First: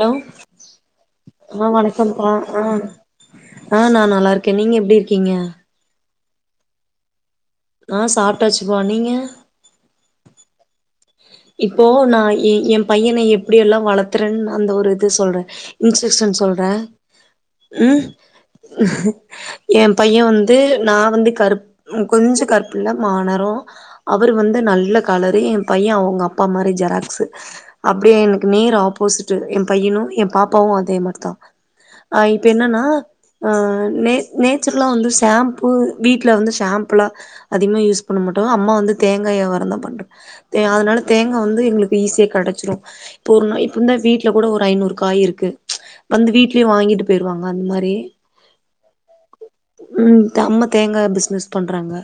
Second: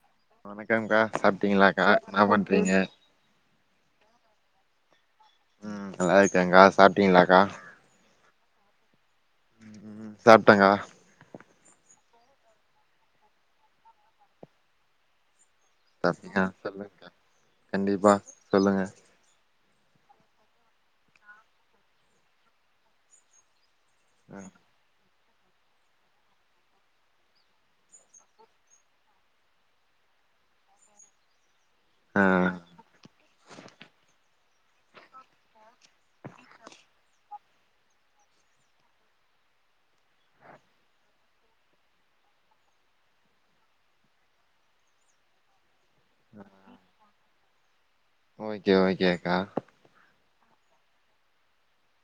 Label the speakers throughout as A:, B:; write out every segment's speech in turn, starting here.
A: low
B: வணக்கம்க்கா
A: ஆஹ்
B: சாப்ட்டீங்களாக்கா என்ன
A: வணக்கம்ப்பா
B: பண்றீங்க
A: ஆஹ் ஆஹ் நா நல்லா இருக் ஓகே நீங்க எப்டி இருக்கீங்க
B: ம் நல்லா இருக்கேங்கா சாப்ட்டடங்களாக்கா
A: ஆஹ் சாப்ட்டாச்சுப்பா நீங்க
B: சாப்ட்டங்க்கா
A: இப்போ நா எ எ பையன எப்டியெல்லா வளர்த்துறேன்னு அந்த ஒரு இது சொல்றேன் இன்ஸ்டக்க்ஷன்
B: சாப்ட்டீங்க
A: சொல்றே
B: சொல்லுங்க்கா
A: உம்
B: கண்டிப்பா சொல்லுங்க
A: எ பைய வந்து நா வந்து கருப் உம் கொஞ்ச கருப்புல்ல மாநெறோ அவரு வந்து நல்ல கலரு எ பைய அவ்ங்க அப்பா மாரி ஜெராக்ஸு அப்டியே எனக்கு நேர் ஆப்போசிட்டு் எ பையனு எ பாப்பாவு அதே மார்தா
B: ஆ
A: அஹ் இப்ப என்னன்னா ஆஹ் நே நேச்சுரலா வந்து ஷேம்பு வீட்ல வந்து ஷேம்புலா அதிகமா யூஸ் பண்ண மாட்டோ அம்மா வந்து தேங்கா யாவாரந்தா பண்றா தே அதனால தேங்கா வந்து எங்களுக்கு ஈஸியா கெடச்சுரு இப்போ ஒரு நா இப்பந்த வீட்ல கூட ஒரு ஐநூறு காய் இருக்கு வந்து வீட்லயு வாங்கிட்டு போயிருவாங் அந் மாரி
B: ஓகே ஓகேக்கா
A: தம்ம தேங்கா பிஸ்னஸ் பண்றாங்க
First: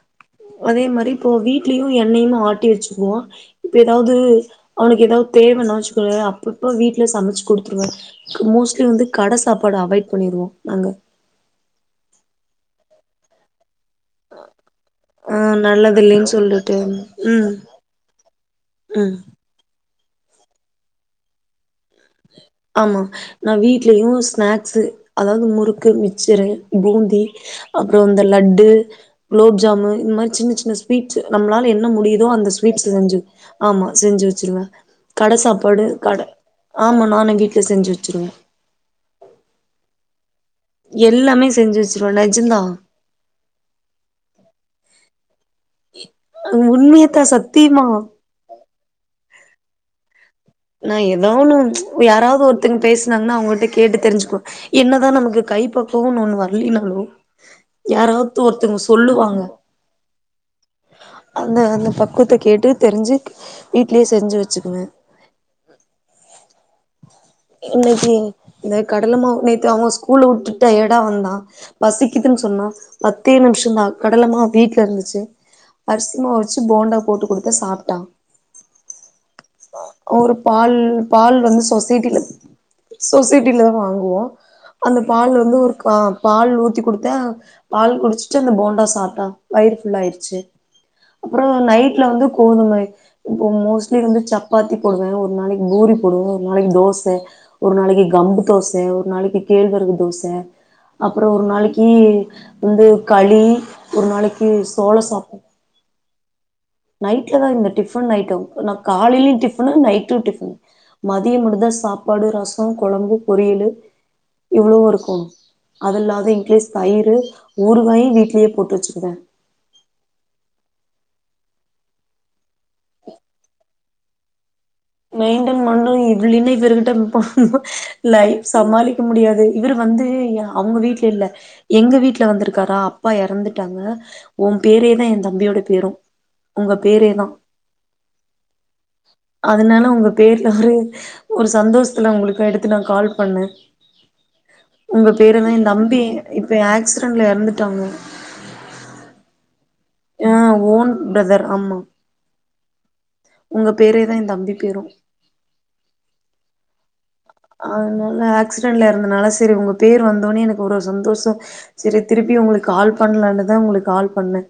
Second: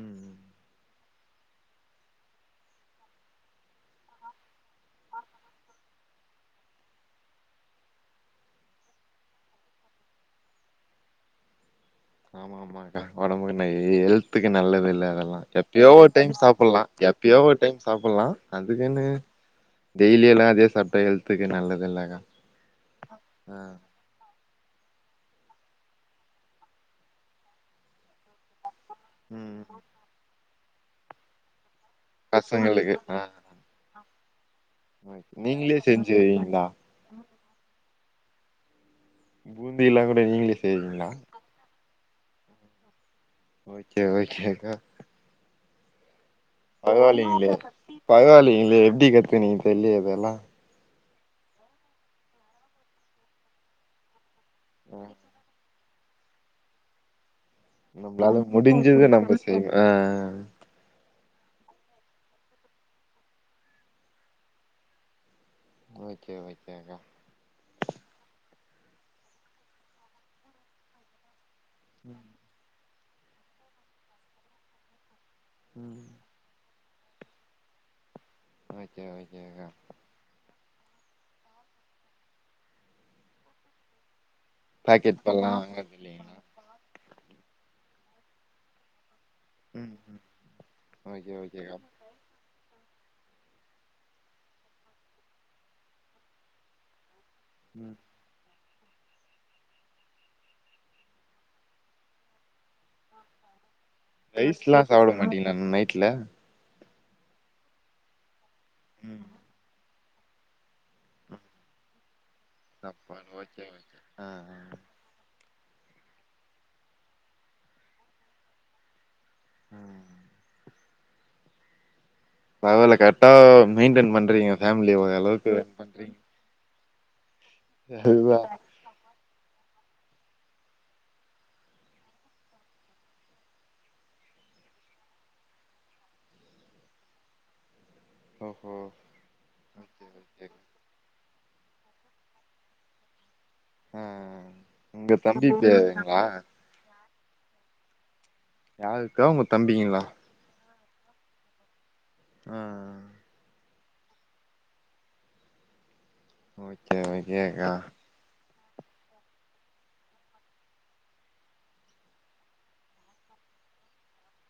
B: ம்
A: அதே மாரி இப்போ வீட்லயு எண்ணையு ஆட்டி வச்சு க்குவோ இப்ப எதாவ்து அவனுக்கு எதாவ் தேவனா வச்சுக்கொவே அப்பப்ப வீட்ல சமச்சு குடுத்ருவோ மோஸ்ட்லி வந்து கட சாப்பாடு அவாய்ட் பண்ணிருவோ நாங்க
B: ஆமா ஆமாங்கா ஒடம்புக்கு நை ஏ ஹெல்த்துக்கு நல்லதில்ல
A: ஆ
B: அதெல்லா எப்பயோ
A: நல்லது
B: ஒரு
A: இல்லைன்னு
B: டைம்
A: சொல்லிட்டு
B: சாப்புட்லா எப்பயோ
A: ம்
B: ஒரு டைம் சாப்புட்லா அதுக்குன்னு
A: ம்
B: டெய்லியெல்லா அதே சாப்ட்டா ஹெல்த்துக்கு நல்லது இல்லக்கா
A: ஆமா நா
B: ஆ
A: வீட்லயு ஸ்நாக் ஸு அதாது முறுக்கு மிச்சரு பூந்தி அப்றொ இந்த லட்டு
B: ம்
A: குலோப்ஜாமு இந் மாரி சின்ன சி ன ஸ்வீட்ஸு நம்ளால என் ன‌ முடியிதோ அந்த ஸ்வீட்ஸ்
B: பசங்களுக்கு
A: செஞ்சு ஆமா செஞ்சு வச்சுருவே
B: நீங்ளே செஞ்சு வீங்ளா
A: மா நானெ வீட்லஸ் செஞ்சு வச்சுருவெ
B: பூந்தி எல்லா கூட நீங்ளே
A: எல்லாமே செஞ்சுச் சுருவே நெஜந்தா
B: ஓகே ஓகேக்கா
A: [inaudible] உண்மையத்தா
B: பரவாலிங்ளே
A: சத்தியமா
B: பரவாலிங்ளே எப்டி கத்துனி தெர்லெயே அதெல்லா
A: நா ஏதோ ஒன்னு யாராவ்து ஒருத்தங் பேசுனாங்னா அவுங்கட்ட கேட்டு தெருஞ்சுக்வோ என்னதா நமக்கு கைப்பக் வோன் ஒன்னு வர்லெனாலு
B: நம்ளால முடுஞ்சது நம்ப செய்ணு ஆ
A: அந்த அந்த பக்குவத்த கேட்டு தெருஞ்சு வீட்லே செஞ்சு வச்சுக்குவே
B: ஓகே ஓகே கா
A: இந்தா கடலைமா நேத்து அவங்க ஸ்கூல்ல உட்டுட்டு டயர்டா வந்தான் பசிக்குதுன்னு சொன்னா பத்தே நிமிஷதா கடலமா வீட்ல இருந்துச்சு அரிசிமாவு வச்சு போண்டா போட்டு குடுத்தே சாப்ட்டான்
B: ஓக்கே ஓக்கேக்கா
A: அப்றோ பால் பால் வந்து சொசைட்டில சொசைட்டில தா வாங்குவோ அந்த
B: பாக்கெட்
A: பால்
B: பல்லா
A: வந்து ஒரு
B: வாங்கறது இல்லைங்களா
A: பால் ஊத்தி குடு அத பால் குடிச்சிட்டு அந்த போண்டா சாப்ட்டா வயர்ஃபுல்லயிருச்சு
B: ஓகே
A: அப்றோ
B: ஓகேக்கா
A: நைட்ல வந்து கோதுமை இப்போ மோஸ்ட்லி வந்து சப்பாத்தி போடுவே ஒரு நாளைக்கு பூரி போடுவே ஒரு நாளைக்கு தோச ஒரு நாளைக்கு கம்பு தோஸ் தே ஒரு நாளைக்கி கேழ்வரகு தோச அப்புறோ ஒரு நாளைக்கி வந்து களி ஒரு நாளைக்கு
B: ரைஸ்லா
A: சோள
B: சாப்ட
A: சாப்பாடு
B: மாட்டீங்களா நைட்ல
A: நைட்ல தா இந்த டிஃபன் ஐட்டோ நா காலைலயு டிஃபனு நைட் ட்டு டிஃபன் மதியோ முடுஞ்சா சாப்பாடு ரசோ சோம் கொழம்பு
B: சாப்பாடு ஓகே
A: பொரியலு
B: ஓகே ஆ
A: இவ்ளோவு இருக்கோனு அது இல்லாத [unintelligible] தயிரு ஊருகாயு வீட்லயே போட்டு வச்சுருந்தே
B: ம் பரவால கரெக்டா மெயின்டென் பண்றீங்க ஃபேமிலிய ஓரளவுக்கு
A: மெயின்டென்
B: ரன்
A: பண்ண
B: பண்றீங்க
A: இதுல என்ன இப்ப இருக்கு டெம்பொ
B: அதுதா
A: லைஃப் சமாளிக்க முடியாது இவர் வந்து அவங்க வீட்ல இல்ல எங்க வீட்டுல வந்திருக்காரா அப்பா எறந்துட்டாங்க உன் பேரே தா எ தம்பியோட பேரு உங்க பேரேதா
B: ஓகோ
A: அதனால உங்க பேர்ல ஒரு ஒரு சந்தோசத்துல உங்களுக்கு எடுத்து நா கால் பண்ணே
B: ஆ
A: உங்க பேரு என்னா எ தம்பி இப்ப ஆக்சி ல்ல எறந்துட்டாங்க
B: யாரிருக்க உனக்
A: ஆ ஓன் பிரதர் அம்மா
B: ஆஹ்
A: உங்க பேரேதா ஏ தம்பி பேரு
B: ஓ கே எ [unintelligible]
A: ஆக்சிடெண்டில் இருந்தனால செரி உங்க பேர் வந்தோனே எனக்கு ஒரு சந்தோஷம் சரி திருப்பி உங்களுக்கு கால் பண்ணலான்னு தா உங்களுக்கு கால் பண்ன்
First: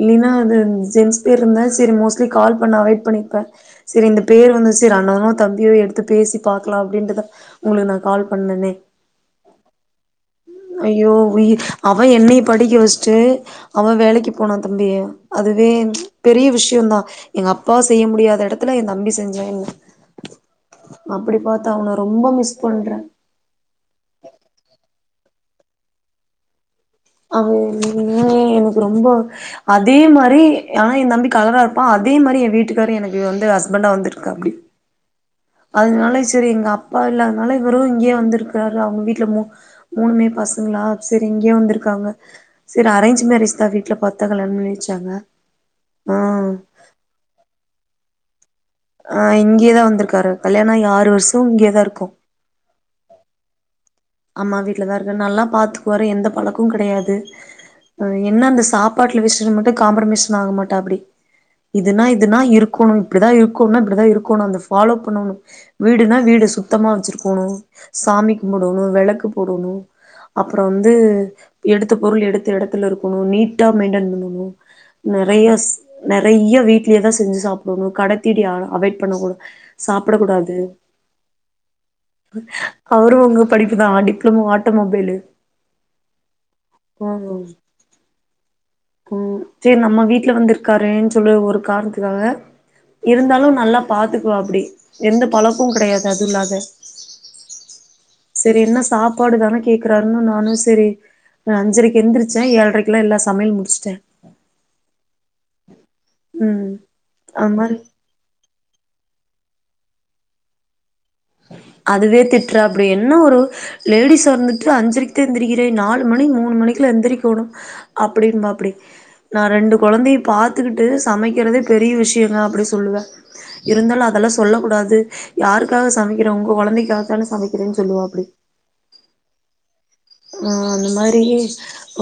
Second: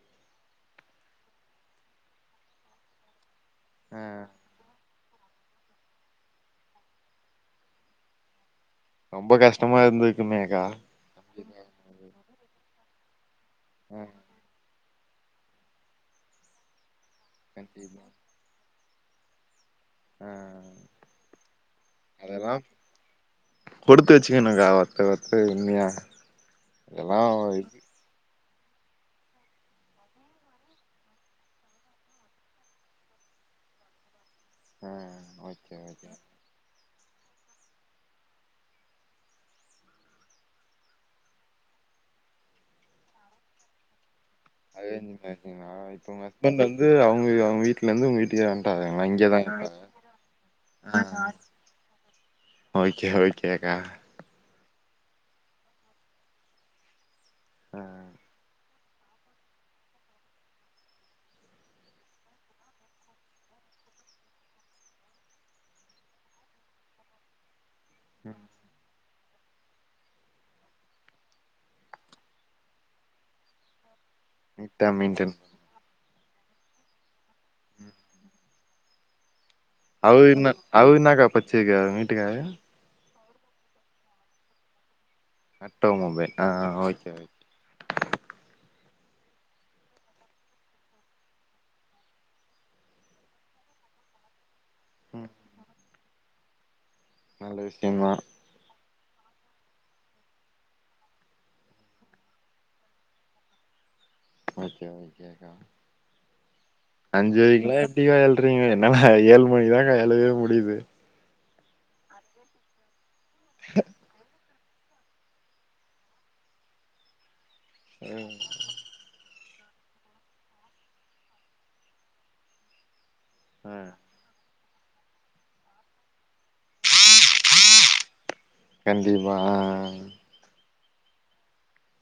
A: இல்லைன்னா அது ஜென்ட்ஸ் பேர் இருந்தால் செரி மோஸ்ட்லி கால் பண்ண அவாய்ட் பண்ணியிருப்பே
B: ஆ
A: செரி இந்த பேர் வந்து செரி அண்ணனோ தம்பியோ எடுத்து பேசி பாத்து க்கலாம் அப்படின்ட்டுதா உங்களுக்கு நா கால் பண்ணேனே
B: ரொம்ப கஷ்டமா இருந்துக்கு மே கா [inaudible]
A: ஐயோ உயி அவ என்னைய படிக்க வெச்சிட்டு அவ வேலைக்கு போனான் தம்பிய அதுவே பெரிய விஷயம்தா எங்க அப்பாவ
B: கண்டிப்பா
A: செய்ய முடியாத எடத் த்துல எ தம்பி செஞ்சா என்ன
B: ஆ
A: அப்டி பாத்து அவன ரொம்ப
B: அதெல்லா
A: மிஸ் பண்றே
B: கொடுத்து வச்சுக்கணுக்கா அவர்ட்ட பெருமையா
A: அது உண்மயே எனக்கு ரொம்ப அதே மாரி ஆனா எ தம்பி கலரா இருப்பா அதே மாரி என வீட்டுக்காரு எனக்கு வந்து ஹஸ்பண்டா வந்திருக்காப்டி
B: ம்
A: அதனால சேரி எங்க அப் பா இல்லாதனால இவரு இங்கேயே வந்திருக்காரு அவங்க வீட்ல மூ மூணுமே பசங்களா சேரி இங்கேயே வந்திருக்காங்க சேரி அரேஞ்ச் மேரேஜ்தா வீட்ல பாத்
B: அரேஞ்ச் மேரேஜ்ங்களா இப்ப உங்க
A: ஆ
B: ஹஸ்பண்ட் வந்து அவங்க அவங்க வீட்ல இருந்து உங்க வீட் தியா
A: அ இங்கயேதா வந்திருக்காரு கல்யாண ஆகி ஆறு
B: ஆ
A: வருஷோ இங்கேயேதா இருக்கோ
B: ஓகே ஓகேக்கா
A: அம்மா வீட்லதா இருக்க நல்லா பாத்துக்குவாரு எந்த பழக்கமு கடையாது
B: ஆ
A: அ என்ன அந்த சா பாட்டுல வீசுற மட்டு காம்ப்ரமிஷன் ஆகமாட்டாப்டி இதுனா இதுனா இருக்கோணு இப்டிதா இருக்கோணுனா இப்டிதா இருக்கோணு அந்த ஃபாலோப் பண்ணோணு வீடுனா வீடு சுத்தமா வச்சுருக்கோணு சாமி கும்புடு வெளக்கு போடோணு அப்பறோ வந்து எடுத்த பொருள் எடுத்த எடத்துல இருக்கணு நீட்டா மெயின்டன் பண்ணு
B: நீட்டா மெயின்டன்
A: நெறைய நெறைய வீடலயேதா செஞ்சு சாப்டோணு கடத்தீனி அ அவாய்ட் பண்ணனு
B: அவுர் இன்னா அவுர் இன்னாக்கா படிச்சிருக்காரு உங்க வீட்டுக்காரு
A: படிப்புதா டிப்ளமோ ஆட்டோமொபைலு
B: ஆட்டோமொபைல் ஆ ஆ ஓகே
A: ம்
B: ஓகே
A: ம் சேரி நம்ம வீட்ல வந்து இருக்காறேன் சொல்லி ஒரு கார்ணத்துக்காக இருந்தாலு நல்லா பாத்துக்வாப்டி எந்த பழக்கு கெடையாது அதுல்லாத
B: நல்ல விஷ்யம்மா
A: பாடு தான கேக்கறாருன்னு நானு செரி அஞ்சரைக்கு எந்திரிச்ச ஏழ்ரைக்குலா எல்லா சமையல் முடிச் சுட்ட
B: ஒகே ஒகேக்கா
A: ம் அது
B: அஞ்சரைங்லா
A: மாரி
B: எப்டியு ஏழ்ரைங்க என்னல ஏழு மணிதாக்கா எழவே முடிது
A: அதுவே திட்றாப்டி என் ன ஒரு லேடிஸ் வந்து அஞ்ரைக்கு தா எந்திரிக்கிற நாலு மணி மூணு மணிக்ல எந்திரிகோனோ அப்டி மாப்டி நா ரெண்டு கொழந்தையு பாத்துக்கிட்டு சமைக்றதே பெரிய விஷயோங்க அப்டி சொல்லுவ
B: ஆ
A: இருந்தாலு அதெல்லா சொல்லம் கூடாது யாருக்காக சொ சமைக்கிறோ உங்க கொழந்தைக்காதானே சமைக்கிறேனு சொல்லுவாப்டி
B: கண்டிப்பா ஆஹ் ஆஹ்
A: ஆஹ் அந்த மாரி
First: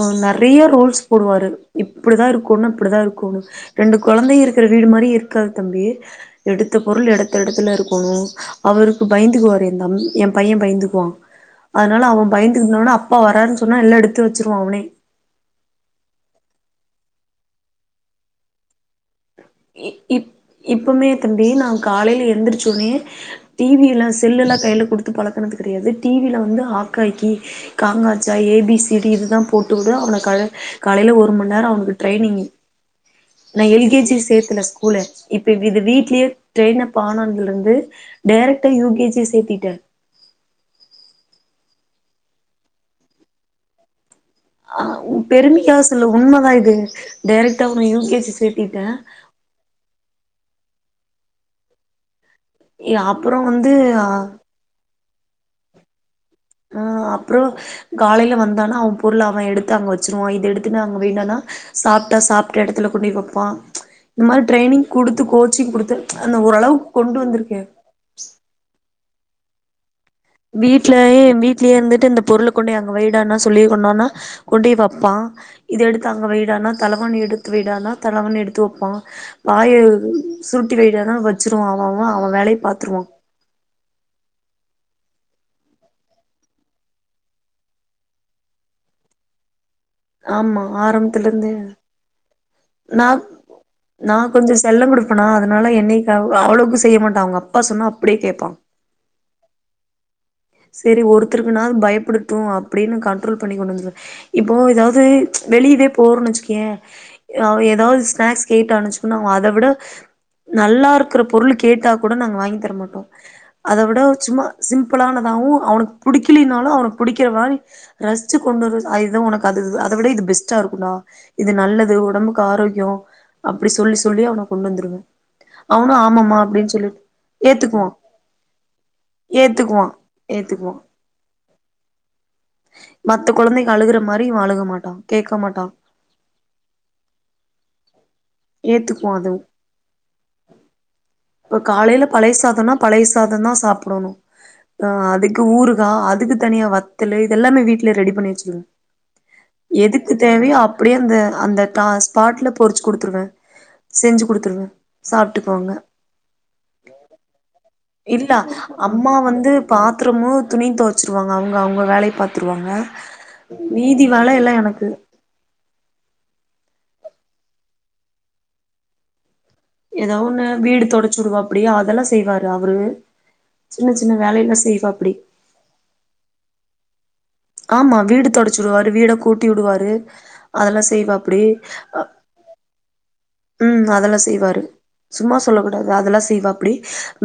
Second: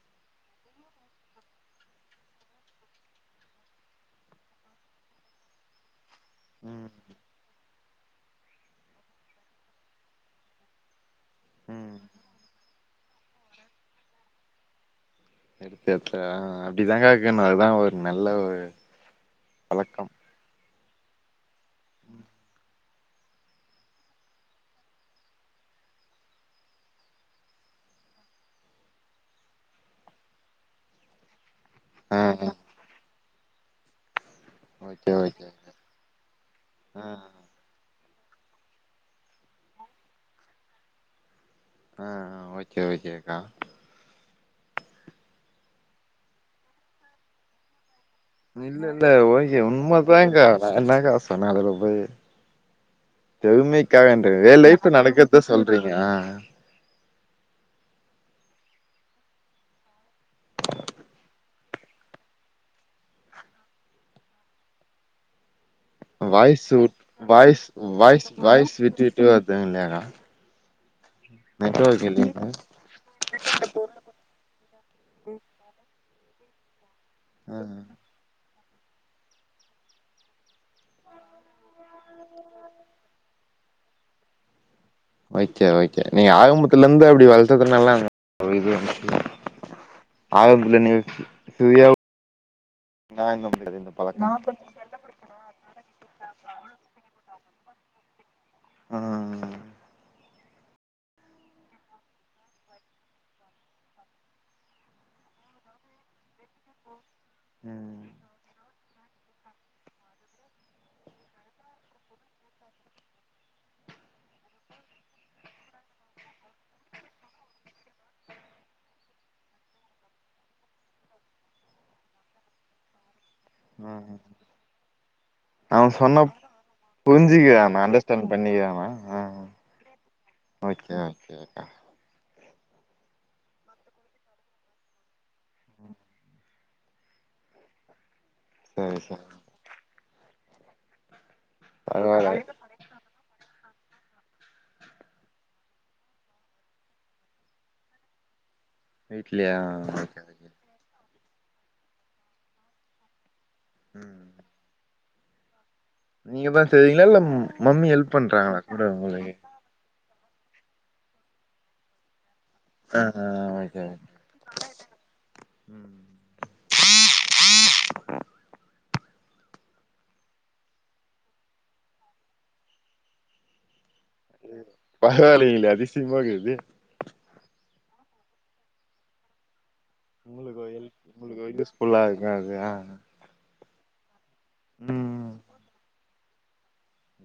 A: அ நெறையா ரூல்ஸ் போடுவாரு இப்டிதா இர்க்கோன்னா இப்டிதா இர்க்கோனு ரெண்டு கொழந்த இருக்குற வீடு மாரி இருக்காது தம்பி எடுத்த
B: ம்
A: பொருள் எடுத்த எடத்துல இருக் கோனும் அவருக்கு பயந்துக்குவார் என் தம்பி என் பைய்ய பயந்துக்குவா
B: ம்
A: அதனால அவன் பயந்துக்னோனே அப் அப்பா வராருன் சொன்னா எல்லா எடுத்து வெச்சிர்வா அவனே
B: எடுத்த எடத்துல அப்டிதாங்க்கா வக்கனும் அதான் ஒரு நல்ல ஒரு
A: இ
B: பழக்கம்
A: இப் இப்போமே தம்பி நா காலைல எந்திரிச்சோனே டி வியில செல்லல்லா கைல குடுத்து பழக்குனது கெடையாது டி வில வந்து ஆக்காயிக்கி காங்காச்சா ஏ பி சி டி இது தா போட்டுவிடு அவன கழ காலேல ஒரு மணிநேரோ அவ னுக்கு
B: ஆ
A: ட்ரைனிங்
B: ஆ
A: நா எல் கே ஜி சேத் ந்தன ஸ்கூலு
B: ஓகே ஓகே
A: இப்பவ்யிது வீட்லியே ட்ரெய்ன்அப்
B: ஆ
A: ஆனாதுலந்து டெரக்ட்டா யு கே ஜி சேத்திட்டே
B: ஆஹ் ஓகே ஓகேக்கா
A: ஆஹ் உ பெருமைக்காக சொல்லல உண்மதா இது டேரக்ட்டா அவன யு கே ஜி
B: இல்ல
A: சேத்திட்டே
B: இல்ல ஓக்கே உண்மதாக்கா நா என்னக்கா சொன்னே அதுல போயி
A: அப்புறோ வந்து ஆ
B: பெருமைக்காகன்ற என் லைஃப்ல நடக் கறத சொல்றீங்க அஹ்
A: அஹ் அப்புறம் காலேல வந்தானா அவன் பொருள அவன் எடுத்து அங்க வச்சிருவான் இது எடுத்துட்டு அங்க வைடாணா சாப்ட்டா சாப்ட்ட இடத்துல கொண்டு போய் வைப்பான் ச் இந்த மாரி ட்ரைனிங் குடுத்து கோச்சிங் குடுத்
B: வாய்ஸ்விட் வாய்ஸ் வாய்ஸ் வாய்ஸ் விட்டு விட்டு டு வருதுங் நேரா
A: வீட் லயே வீட்லயே இருந்துட்டு இந்த
B: இல்லையா
A: பொருள கொண்டுபோய் அங்க வய்டான்னா சொல்லி கொண்டோனா கொண்டோய் வப்பான் இத எடுத்து து அங்க வைடான்னா தலவானி எடுத்து
B: ஆ
A: வைடான்னா தலவானி எடுத்து து வப்பான் பாய சுருட்டி வையிடான்னா வச்சுருவான் அவ அவன் அவன் வேலைய பாத்துருவான்
B: ஓகே ஓகே நீ ஆரமுத்துல இருந்து அப்டி வளத்ததுனால்லா [inaudible]
A: ஆமா
B: ஆரபத்ல நீ
A: ஆரம்பத்துல இருந்தே
B: ஃப்ரீயா வுட்
A: நா நான் கொஞ்சம் செல்லம் குடுப்பனா அதனால என்னய கவ அவ்வளவுக்கு செய்ய மாட்டா அவுங்க அப்பா சொன்னா அப்டியே கேட்பான்
B: உம் உம்
A: சரி ஒருத்தருக்குனாலும் பயப்படட்டும் அப்டின்னு கண்ட்ரோல் பண்ணி கொண்டு வந்தேன் இப்போ ஏதாவது வெளியவே போறோம்ன்னு வச்சுக்கேயேன் அவன் ஏதாவது
B: ம்
A: ஸ்நாக்ஸ் கேட்டானச்சும் அத விட நல்லா இருக்கிற பொருள் கேட்டா கூட நாங்க வாங்கி தர மாட்டோம் அதை விட ஒரு சும்மா சிம்பிளான அவு அவனுக்கு புடிக்கலனாலும் அவனுக்கு புடிக்கிற மாரி ரசிச்சு கொண்டு வந்து அதுதான் உனக்கு அது அதை விட இது பெஸ்ட்டா இருக்கும்டா இது நல்லது உடம்புக்கு ஆரோக்கியம் அப்டி சொல்லி
B: ம்
A: சொல்லி அவனை கொண்டு வந்துருவேன்
B: அவன்
A: அவனும்
B: சொன்னா
A: ஆமம்மா அப்டின்னு சொல்லிட்டு
B: புரிஞ்சுக்கிறானா
A: ஏத்துக்குவான்
B: அண்டர்ஸ்டாண்ட் பண்ணிக்கிறானா ஆ
A: ஏத்துக்குவான்
B: ஓகே ஓகே அக்கா
A: மத்த கொழந்தைக்கு அழுகுற மாரி இவன் அழுக மாட்டான் கேட்க மாட்டான்
B: சரி
A: ஏத்துக்குவான்
B: சரி
A: அதுவும் [inaudible] இப்ப காலேயில
B: பரவால்ல
A: பழைய சாதம்னா பழைய சாதம் தான் சாப்புடணும் அஹ் அதுக்கு ஊறுகா அதுக்கு தனியா வத்தலு இதெல்லாமே வீட்ல ரெடி பண்ணி வச்சிருவோம்
B: வீட்லயா
A: எதுக்கு
B: ஓகே ஓகே
A: தேவையோ அப்டியே அந்த அந்த தா ஸ்பாட்ல பொறிச்சு கொடுத்துருவேன் செஞ்சு குடுத்துருவேன் சாப்ட்டுக்குவாங்க
B: நீங்கதா செய்வீங்களா இல்லம் மம்
A: இல்ல அம்மா வந்து பாத் [unintelligible] துணி தொவச்சிருவாங்க அவங்க அவங்க வேலய பார்த்து த்துருவாங்க
B: ஆ ஆ ஓகே
A: மீதி
B: ஓகே
A: வேலையெல்லாம் எனக்கு
B: ம்
A: ஏதாவொண்ணு வீடு தொடுடைச்சிவிடுவாப்டி அதெல்லாம் செய்வாரு அவரு சின்ன சின்ன வேலையெல்லா செய்வாப்படி
B: பரவாயில்லைங்களே அதிசயமாகுது
A: ஆமா வீடு தொடச்சிடுவாரு வீட கூட்டி உடுவாரு
B: உங்களுக்கு
A: அதெல்லாம்
B: ஹெல்ப்
A: செய்வ அப்படி
B: உங்களுக்கு யூஸ்ஃபுல்லா இருக்கு அது ஆ
A: உம் அதெல்லாம் செய் பாரு
B: ம்
A: சும்மா சொல்லக்கூடாது அதெல்லாம் செய் செய்வ அப்படி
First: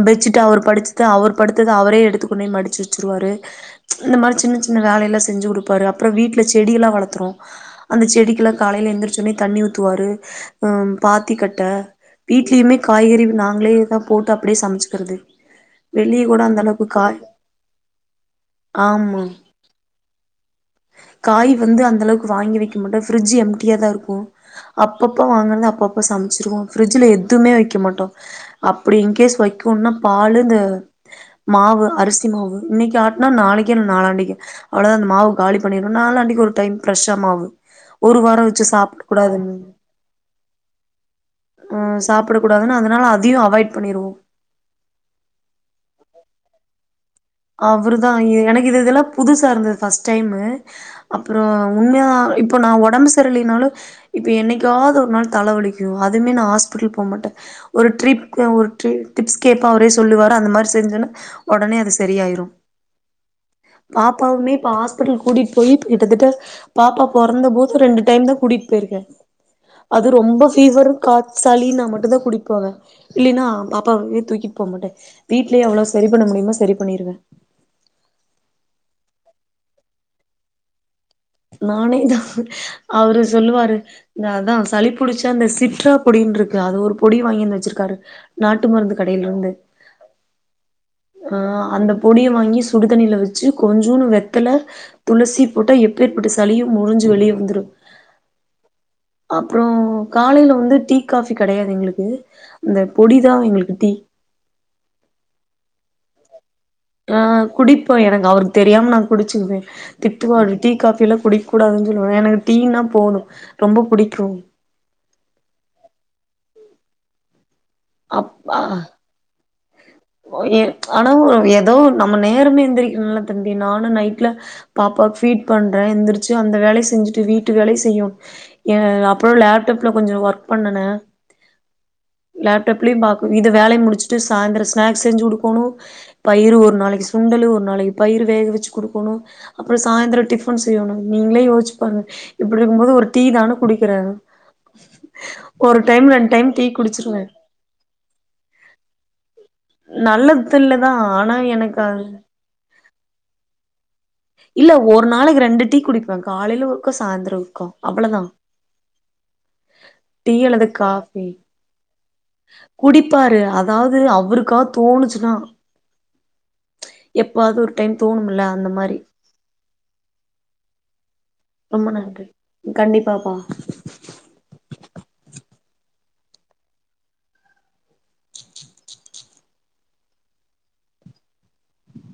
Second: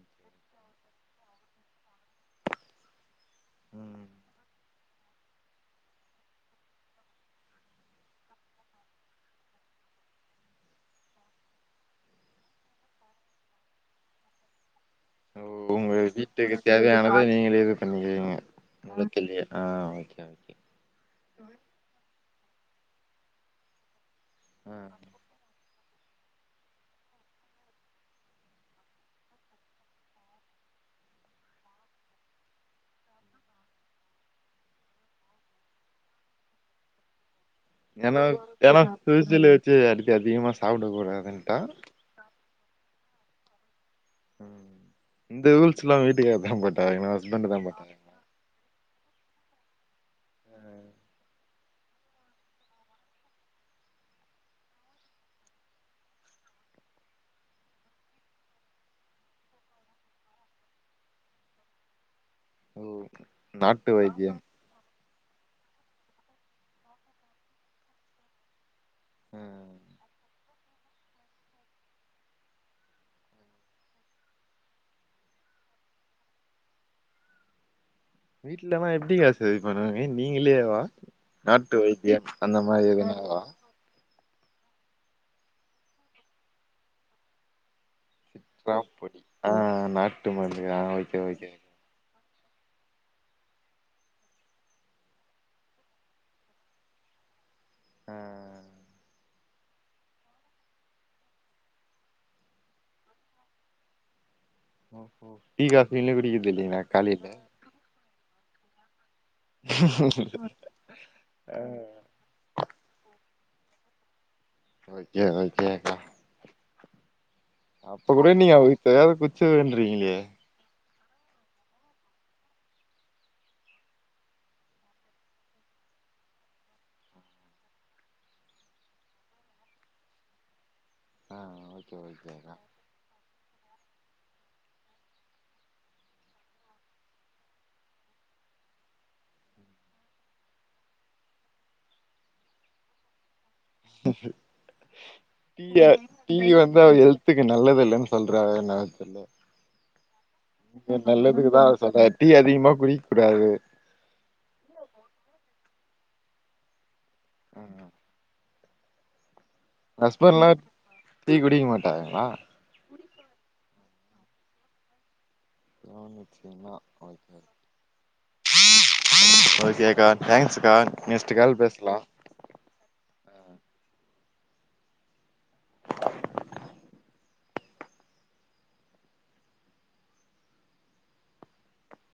A: பெட்ஷீட் அவர் படிச்ச அவர் படுத்தது அவரே எடுத்துக்கொண்டே மடிச்சு வச்சிருவாரு
B: ம்
A: இந்த மாதிரி சின்ன சின்ன சின்ன வேலையெல்லாம் செஞ்சு கொடுப்பாரு அப்புறம் வீட்டுல செடிய எல்லாம் வளர்த்துறோம் அந்த செடிக்குெல்லாம் காலையில எழுந்திரச்ச உடனே தண்ணி ஊத்துவாரு பாத்தி கட்ட வீட்லயுமே காய்கறி நாங்களே தான் போட்டு அப்படியே சமைச்சு
B: ஓ உங்க வீட்டுக்கு
A: காய்
B: தேவையானதை நீங்க இது பண்ணிக்கீங்க
A: ஆமா
B: [unintelligible] ஆஹ் ஓகே ஓகே
A: காய் வந்து அந்த அளவுக்கு வாங்கி வக்க மாட்டோம் ஃபரிட்ஜ் எம்டியாக தான் இருக்கும்
B: உஹம்
A: அப்பப்ப சமைச்சிருவோம் ஃப்ரிஜ்ட்ல எதுவுமே வைக்க மாட்டோம் அப்படி இன்கேஸ் வைக்கணும்னா பால் இந்த மாவு அரிசி மாவு இன்னக்கு ஆட்டனா நாளைக்கு நாலாண்டக்கு அவ்வளவுதான் அந்த மாவு காலி பண்நிருவோம் நாலாண்டக்கு ஒரு டைம் ப்ரெஷ் அஹ் மாவு ஒரு
B: ஏன்னா
A: வாரோ வச்சு
B: ஏனா
A: சாப்ட
B: பிரிஜில
A: கூடாதுன்னு
B: வச்சு அடிக்கடி அதிகமா சாப்டக் கூடாதுன்ட்டா
A: கூடாதுன அதனால அதையும் அவாய்ட் பண்ணிருவோ
B: ம் ம் இந்த ரூல்ஸ் எல்லாம் வீட்டுக்கார்த்தான் போட்டாருங்கலா
A: அவருதான் எனக் இது இதெல்லாம் புதுசா இருந்தது ஃபர்ஸ்ட் டைம் அப்புறம் உண்மைய இப்போ நான் உடம்பு சரலலைனாலும் இப்போ என்னைக்காவது ஒரு நாள் தலைவலிக்கும் அதுவுமே நான் ஹாஸ்பிட்டல் போக மாட்டேன் ஒரு ட்ரிப் ஒரு டிப்ஸ் கேட்பேன் அவரே சொல்லுவார் அந்த மாரி செஞ்சன்னா உடனே அது சரியாயிரும்
B: ஓ நாட்டு
A: பாப்பா
B: வைத்தியம்
A: உமே இப் ஹாஸ் ஹாஸ்பிடல் கூட்டிட்டு போய் கிட்டத்தட்ட பாப்பா பொறந்த போது ரெண்டு டைம் தான் கூட்டிட்டு போய் இருக்க
B: ஆ
A: அது ரொம்ப ஃபீவர் காப் சலின்னா மட்டும் தான் தான் கூட்டிட்டு போவேன் இல்லைனா பாப்பாவே தூக்கிட்டு போக மாட்டன் வீட்லயே எவ்வளவு சரி பண்ண முடியுமா சரிண பன்னிருவேன்
B: வீட்லன்ன எப்படிங்க சரி பண்ணுவாங்க நீங்கலேவா
A: நானே தான் அவரு சொல்லுவாரு இந்த அதான் சளி புடிச்சா அந்த சிட்ரா பொடினு இருக்கு அது ஒரு பொடி வாங்கிருந்து வச்சிருக்காரு நாட்டு
B: சிட்ரா
A: மருந்து
B: பொடி
A: கடையில இருந்து
B: ஆ நாட்டு மருந்து ஆ ஓகே
A: ஆ
B: ஓகே
A: அந்த பொடிய வாங்கி சுடுதண்ணியில் வச்சு கொஞ்சோன்னு வெத்தல துளசி போட்டா எப்பேற்பட்ட சளியும் முறிஞ்சு வெளியே வந்துடும்
B: ஆ ஆ
A: அப்புறம் காலையில வந்து டீ காபி கடையாது எங்களுக்கு அந்த பொடிதான் எங்களுக்கு டீ
B: ஓ கோ டி காபி இன குடிக்க இல்லைகங்கலா காலையில
A: இப்போ எனக் அவர்க்கு தெரியாம்ம நாங்க குடிச்சுக்குவே திட்டுவாறு டீ காஃபில்லா குடிக்க
B: ஆ
A: குடாதுன் சொல்வாரு எனக்கு டீனா போதும் ரொம்ப புடிக்கும்
B: ஓகே ஓகே அக்கா அப்ப கூட
A: அப்
B: நீ
A: ஆ
B: அவுகளுக் தேவபட்ச வன்றிங்களே
A: ஆன ஒர் எதோ ஒரு நம்ம நேரமே எந்த்ரிக்கணுல்ல தம்பி நானு நைட்ல பாப்பாவுக் ஃபீட் பண்ட்றே எந்த்ருச்சு அந்த வேலய செஞ்சுட்டு வீட்டு வேல செய்யும் ஏ அப்றோ லேப்டப்ல கொஞ்ச ஒர்க் பண்ணுனே
B: ஆ ஓகே ஓகே ணா
A: லேப்டாப்லயு பாக்க இது வேலய முடிச்சுட் ட் சாய்ந்தரம் ஸ்நாக்ஸ் செஞ்சு குடுக்கோணும் பயிறு ஒரு நாளை சுண்டல் ஒரு நாளை பயிறு வேக வச்சு குடுக்கோணும் அப்றம் சாய்ந்தரம் டிஃபன் செய்யணும் நீங்களே யோசிச்சிப் பாருங்க இப்டி இருக்கும்போது ஒரு டீ தான குடிக்கிறே ஒரு
B: அ
A: டைம் ரெண்டு
B: டீ
A: டைம்
B: வந்து அவ
A: குடிச்சிருவே
B: ஹெல்த்துக்கு நல்லதுல்லன்னு சொல்றா ஏனா ஹலோ
A: நல்லது இல்லதா
B: உங்க
A: ஆனா
B: நல்லதுகுதா
A: எனக்கு அது
B: சொன்னே டீ அதிகமா குடிக் முடியாது
A: இல்ல ஒரு நாளைக்கு ரெண்டு டீ குடிப்பே காலையில ஒரு க்கம் சாயந்தரம் விக்கம் அவ்ளோதான் டீ அல்லது காஃபி
B: டாங்குளா
A: குடிப்பாரு அதாவது அவுருக்கா தோணுச்சுனா
B: தோனுச்சுனா ஓகே
A: ஒரு டைம் தோணும்ல அந்த மாரி
B: ஓகேக்கா தேங்க்ஸ் கா நெஸ்
A: ரொம்ப நன்றி கண்டிபாப்பா